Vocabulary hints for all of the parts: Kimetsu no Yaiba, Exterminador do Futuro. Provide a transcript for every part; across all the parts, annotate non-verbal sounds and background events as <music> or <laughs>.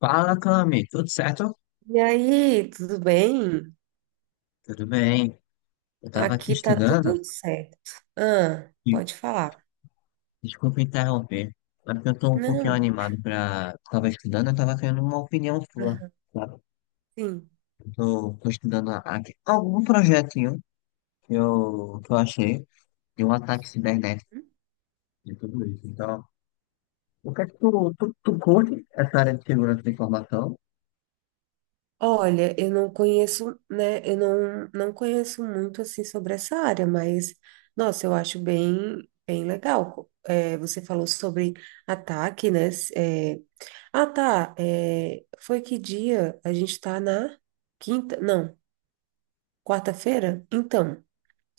Fala, Cami, tudo certo? E aí, tudo bem? Tudo bem. Eu tava aqui Aqui tá estudando tudo certo. Ah, e pode falar. desculpa interromper, mas porque eu tô um pouquinho Não. animado pra. Tava estudando, eu tava querendo uma opinião sua, Aham. sabe? Sim. Eu tô estudando aqui algum projetinho que eu achei de um ataque cibernético e tudo isso. Então, o que é que tu curte essa área de segurança da informação? Olha, eu não conheço, né? Eu não conheço muito assim sobre essa área, mas nossa, eu acho bem, bem legal. É, você falou sobre ataque, né? É, ah, tá. É, foi que dia? A gente tá na quinta? Não, quarta-feira? Então.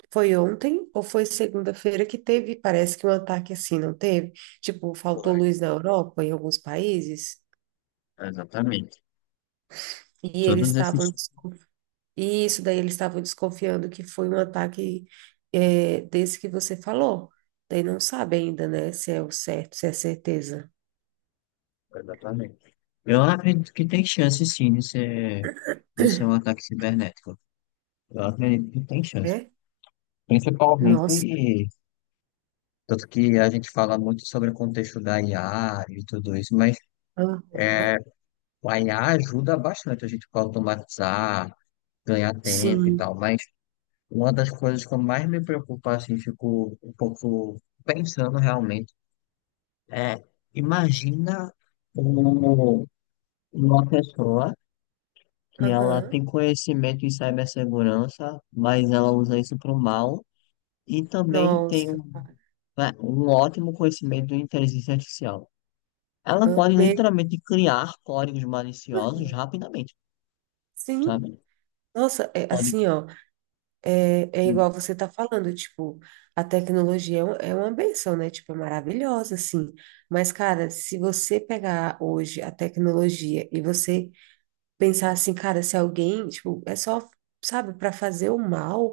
Foi ontem ou foi segunda-feira que teve, parece que um ataque assim, não teve? Tipo, Ué, faltou luz na Europa, em alguns países, exatamente. e eles Todos estavam, esses. E isso daí eles estavam desconfiando que foi um ataque, desse que você falou. Daí não sabe ainda, né, se é o certo, se é certeza, Exatamente. Eu acredito que tem chance sim de ser um ataque cibernético. Eu acredito tem chance. né? Principalmente, Nossa, tanto que a gente fala muito sobre o contexto da IA e tudo isso, mas aham, a IA ajuda bastante a gente para automatizar, ganhar tempo e sim, tal. Mas uma das coisas que eu mais me preocupo, assim, fico um pouco pensando realmente, é, imagina um- uma pessoa que ela aham, tem conhecimento em cibersegurança, mas ela usa isso para o mal. E também tem um, nossa, cara, né, um ótimo conhecimento de inteligência artificial. Ela aham, pode literalmente criar códigos ah, maliciosos rapidamente, sim, sabe? nossa, é Pode. assim, ó. É hum, igual você tá falando, tipo, a tecnologia é é uma benção, né? Tipo, é maravilhosa, assim. Mas, cara, se você pegar hoje a tecnologia e você pensar assim, cara, se alguém, tipo, é só, sabe, para fazer o mal,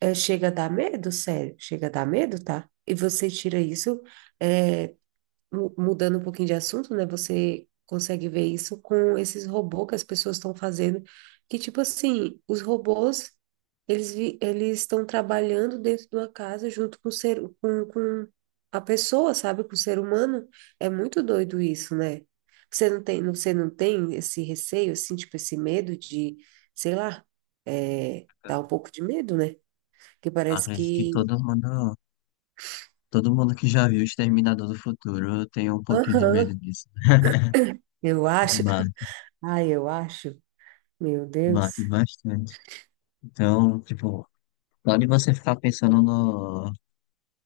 é, chega a dar medo, sério, chega a dar medo, tá? E você tira isso, é, mudando um pouquinho de assunto, né? Você consegue ver isso com esses robôs que as pessoas estão fazendo, que tipo assim, os robôs, eles estão trabalhando dentro de uma casa junto com o ser com a pessoa, sabe? Com o ser humano. É muito doido isso, né? Você não tem esse receio, assim, tipo esse medo de, sei lá, dá um pouco de medo, né? Que parece Acredito que que todo mundo que já viu Exterminador do Futuro tem um <laughs> pouquinho de medo Aham, disso, né? eu acho. Mate, Ai, eu acho. Meu Deus. mate bastante. Então, tipo, pode você ficar pensando no,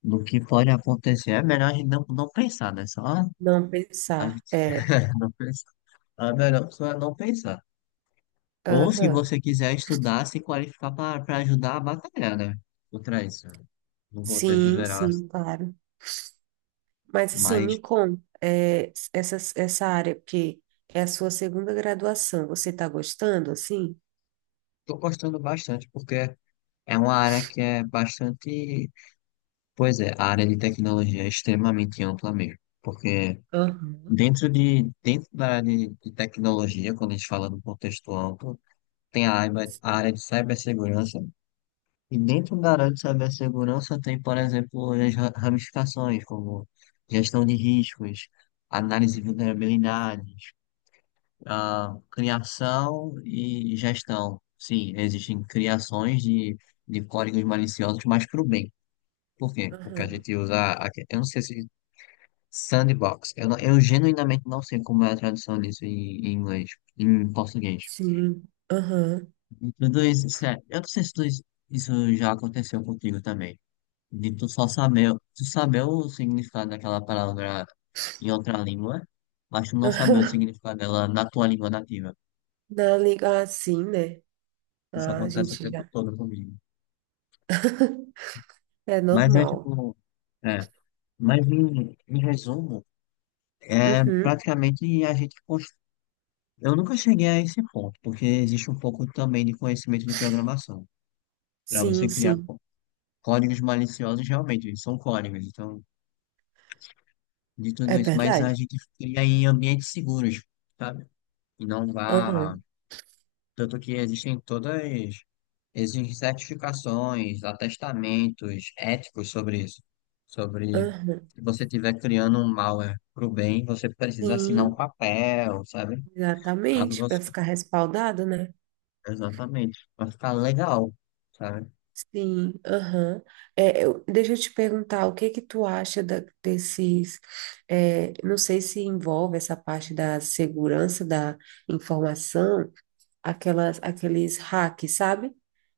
no que pode acontecer. É melhor a gente não, não pensar, né? Só Não a pensar. gente É, <laughs> não pensar. A melhor opção é não pensar. Ou se aham. você quiser estudar, se qualificar para ajudar a batalhar, né? Contra isso, no contexto Sim, geral. sim, claro. Mas assim, Mas me conta, essa área, porque é a sua segunda graduação, você está gostando, assim? estou gostando bastante porque é uma área que é bastante. Pois é, a área de tecnologia é extremamente ampla mesmo. Porque Aham. dentro da área de tecnologia, quando a gente fala do contexto amplo, tem a área de cibersegurança. E dentro da área de cibersegurança tem, por exemplo, as ramificações, como gestão de riscos, análise de vulnerabilidades, ah, criação e gestão. Sim, existem criações de códigos maliciosos, mas para o bem. Por quê? Porque a Aham, gente usa, eu não sei se sandbox, eu genuinamente não sei como é a tradução disso em, em inglês, em português. sim, aham, E tudo isso, sério, eu não sei se tudo isso já aconteceu contigo também. De tu saber o significado daquela palavra em outra língua, mas tu <laughs> não saber o aham. significado dela na tua língua nativa. Na liga, ah, sim, né? Isso Ah, a acontece o gente tempo já, todo comigo. é Mas é normal. tipo, é, mas em, em resumo, é Uhum, praticamente a gente eu nunca cheguei a esse ponto, porque existe um pouco também de conhecimento de programação. Para você sim, criar sim, códigos maliciosos, realmente, eles são códigos, então, de é tudo isso. Mas verdade. a gente cria em ambientes seguros, sabe? E não vá. Aham, Tanto que existem todas, existem certificações, atestamentos éticos sobre isso. Sobre aham, se você estiver criando um malware para o bem, você precisa assinar um sim, papel, sabe? Caso exatamente, para você. ficar respaldado, né? Exatamente. Para ficar legal, sabe? Sim, aham. É, deixa eu te perguntar, o que que tu acha desses, não sei se envolve essa parte da segurança da informação, aqueles hacks, sabe?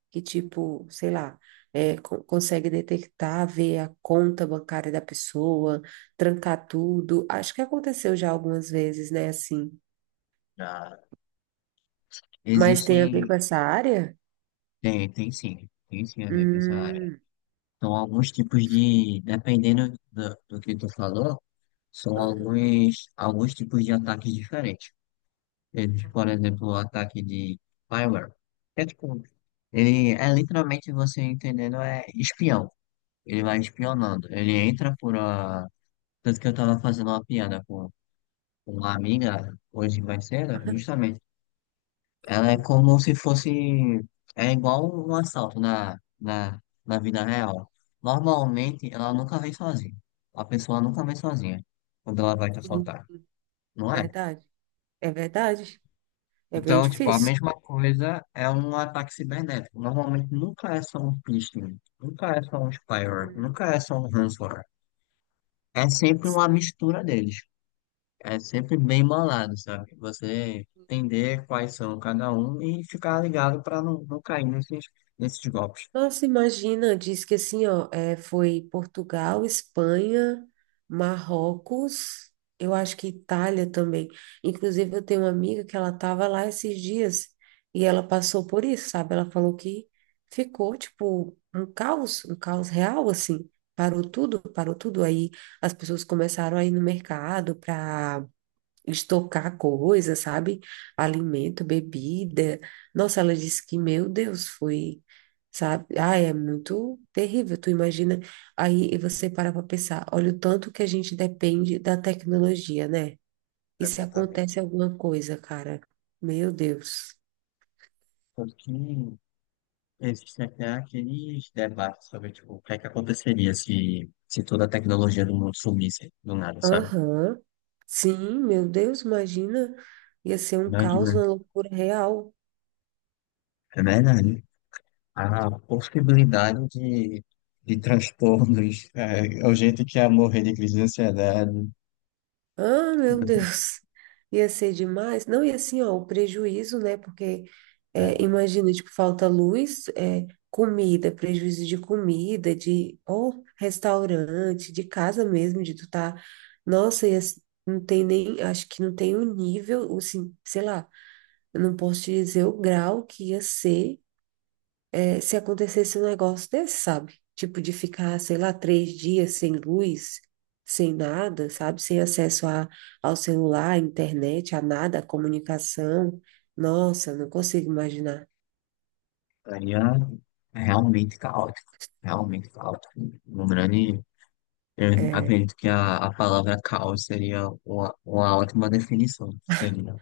Que tipo, sei lá, consegue detectar, ver a conta bancária da pessoa, trancar tudo. Acho que aconteceu já algumas vezes, né, assim. Ah, Mas tem a ver existem. com essa área? Tem, tem sim. Tem sim a ver com essa área. Hum, São alguns tipos de. Dependendo do, do que tu falou, são aham. alguns, alguns tipos de ataques diferentes. Eles, por exemplo, o ataque de spyware, que é tipo, ele é literalmente você entendendo, é espião. Ele vai Hum, espionando. Ele entra por a. Tanto que eu tava fazendo uma piada com uma amiga hoje mais cedo, <laughs> justamente. Ela é sim. como se fosse. É igual um assalto na vida real. Normalmente, ela nunca vem sozinha. A pessoa nunca vem sozinha quando ela vai te Sim, assaltar. Não é? verdade, é verdade, é bem Então, tipo, a difícil. mesma coisa é um ataque cibernético. Normalmente nunca é só um phishing, nunca é só um spyware, Hum. nunca é só um ransomware. É sempre uma mistura deles. É sempre bem malado, sabe? Você entender quais são cada um e ficar ligado para não, não cair nesses, nesses golpes. Nossa, imagina, diz que assim, ó, foi Portugal, Espanha, Marrocos, eu acho que Itália também. Inclusive, eu tenho uma amiga que ela tava lá esses dias e ela passou por isso, sabe? Ela falou que ficou, tipo, um caos real, assim. Parou tudo, parou tudo. Aí as pessoas começaram a ir no mercado para estocar coisa, sabe? Alimento, bebida. Nossa, ela disse que, meu Deus, foi, sabe? Ah, é muito terrível. Tu imagina, aí você para para pensar, olha o tanto que a gente depende da tecnologia, né? E se Exatamente. acontece alguma coisa, cara? Meu Deus. Tanto que existe até aqueles debates sobre, tipo, o que é que aconteceria se, se toda a tecnologia do mundo sumisse do nada, sabe? Aham. Sim, meu Deus, imagina. Ia ser um Imagina. caos, uma loucura real. É verdade. A possibilidade de transtornos, é o jeito que ia morrer de crise de ansiedade, Ah, meu né? Deus, ia ser demais. Não, e assim, ó, o prejuízo, né? Porque é, imagina, tipo, falta luz, comida, prejuízo de comida, de ou restaurante, de casa mesmo, de tu tá. Nossa, não tem nem, acho que não tem o nível, o sim, sei lá, eu não posso te dizer o grau que ia ser, se acontecesse um negócio desse, sabe? Tipo de ficar, sei lá, 3 dias sem luz, sem nada, sabe? Sem acesso ao celular, à internet, a nada, à comunicação. Nossa, eu não consigo imaginar. Seria realmente caótico, realmente caótico. Um grande, eu É, acredito que a palavra caos seria uma ótima definição, seria.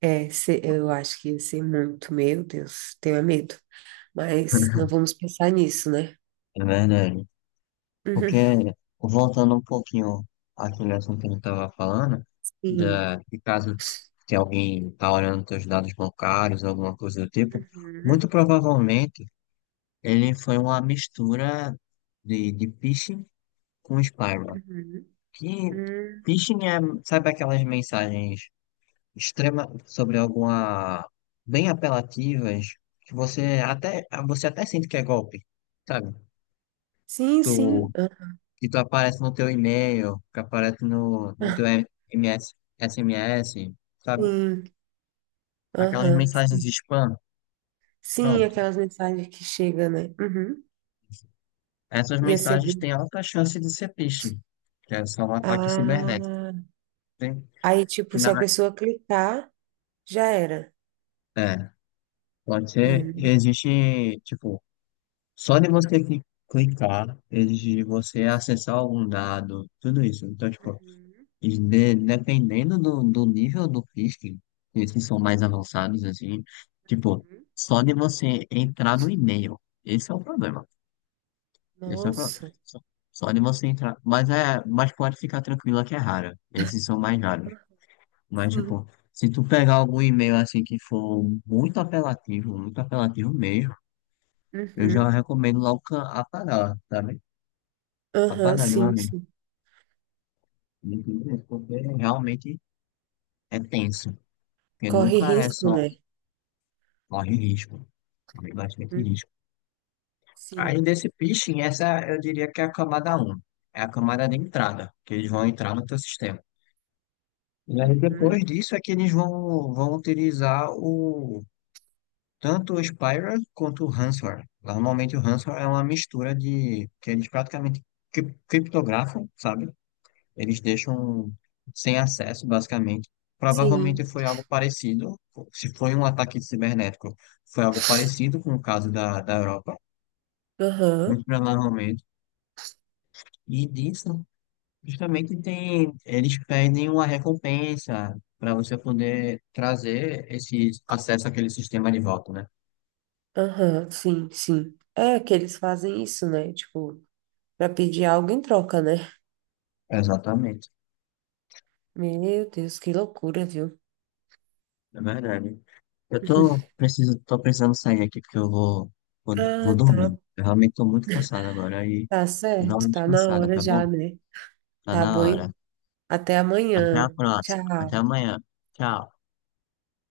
é, eu acho que ia ser muito, meu Deus, tenho é medo. Mas não <laughs> vamos pensar nisso, né? É verdade. Porque, <laughs> voltando um pouquinho àquele assunto que a gente estava falando, Uhum, de caso se alguém está olhando seus dados bancários, alguma coisa do tipo, sim. muito Uhum, provavelmente ele foi uma mistura de phishing com spyware. uhum, Que uhum. phishing é, sabe aquelas mensagens extrema sobre alguma, bem apelativas, que você até sente que é golpe, sabe? Sim, Tu sim. Que tu aparece no teu e-mail, que aparece no teu Ah, MS, SMS, sabe? sim, Aquelas aham, mensagens de sim. spam, Sim, pronto. aquelas mensagens que chegam, né? Uhum. Essas Ia ser. mensagens têm alta chance de ser phishing, que é só um ataque cibernético. Ah, Tem, aí, tipo, que na, se a pessoa clicar, já era. É, pode ser, Hum, existe, tipo, só de você clicar, exige de você acessar algum dado, tudo isso. Então, tipo, Uhum, e dependendo do, do nível do phishing, esses são mais avançados, assim, tipo, uhum. só de você entrar no e-mail, esse é o problema. Esse é o problema. Nossa. Só, só de você entrar, mas é, mas pode ficar tranquila que é rara. Esses são mais raros. Mas, Sim. tipo, se tu pegar algum e-mail assim que for muito apelativo mesmo, eu já Uhum. recomendo logo apagar, sabe? Aham, Apagar de uma sim, vez. sim. Porque realmente é tenso. Porque Corre nunca é risco, só né? corre risco, corre bastante Hum, risco. Aí sim. desse phishing, essa eu diria que é a camada um, é a camada de entrada, que eles vão entrar no teu sistema. E aí Uhum. depois disso é que eles vão utilizar o tanto o Spyware quanto o Ransomware. Normalmente o Ransomware é uma mistura de que eles praticamente criptografam, sabe? Eles deixam sem acesso, basicamente. Provavelmente Sim. foi algo parecido, se foi um ataque cibernético, foi algo parecido com o caso da Europa Aham, muito provavelmente. E disso, justamente tem, eles pedem uma recompensa para você poder trazer esse acesso àquele sistema de volta, né? aham, sim, sim. É que eles fazem isso, né? Tipo, pra pedir algo em troca, né? Exatamente, Meu Deus, que loucura, viu? é verdade. Eu tô, preciso, tô precisando sair aqui porque eu Ah, vou dormir. tá, Eu realmente tô muito cansado agora e tá eu dou uma certo, tá na descansada, hora tá bom? já, né? Tá Tá na bom, hora. até Até a amanhã. próxima. Até Tchau. amanhã. Tchau.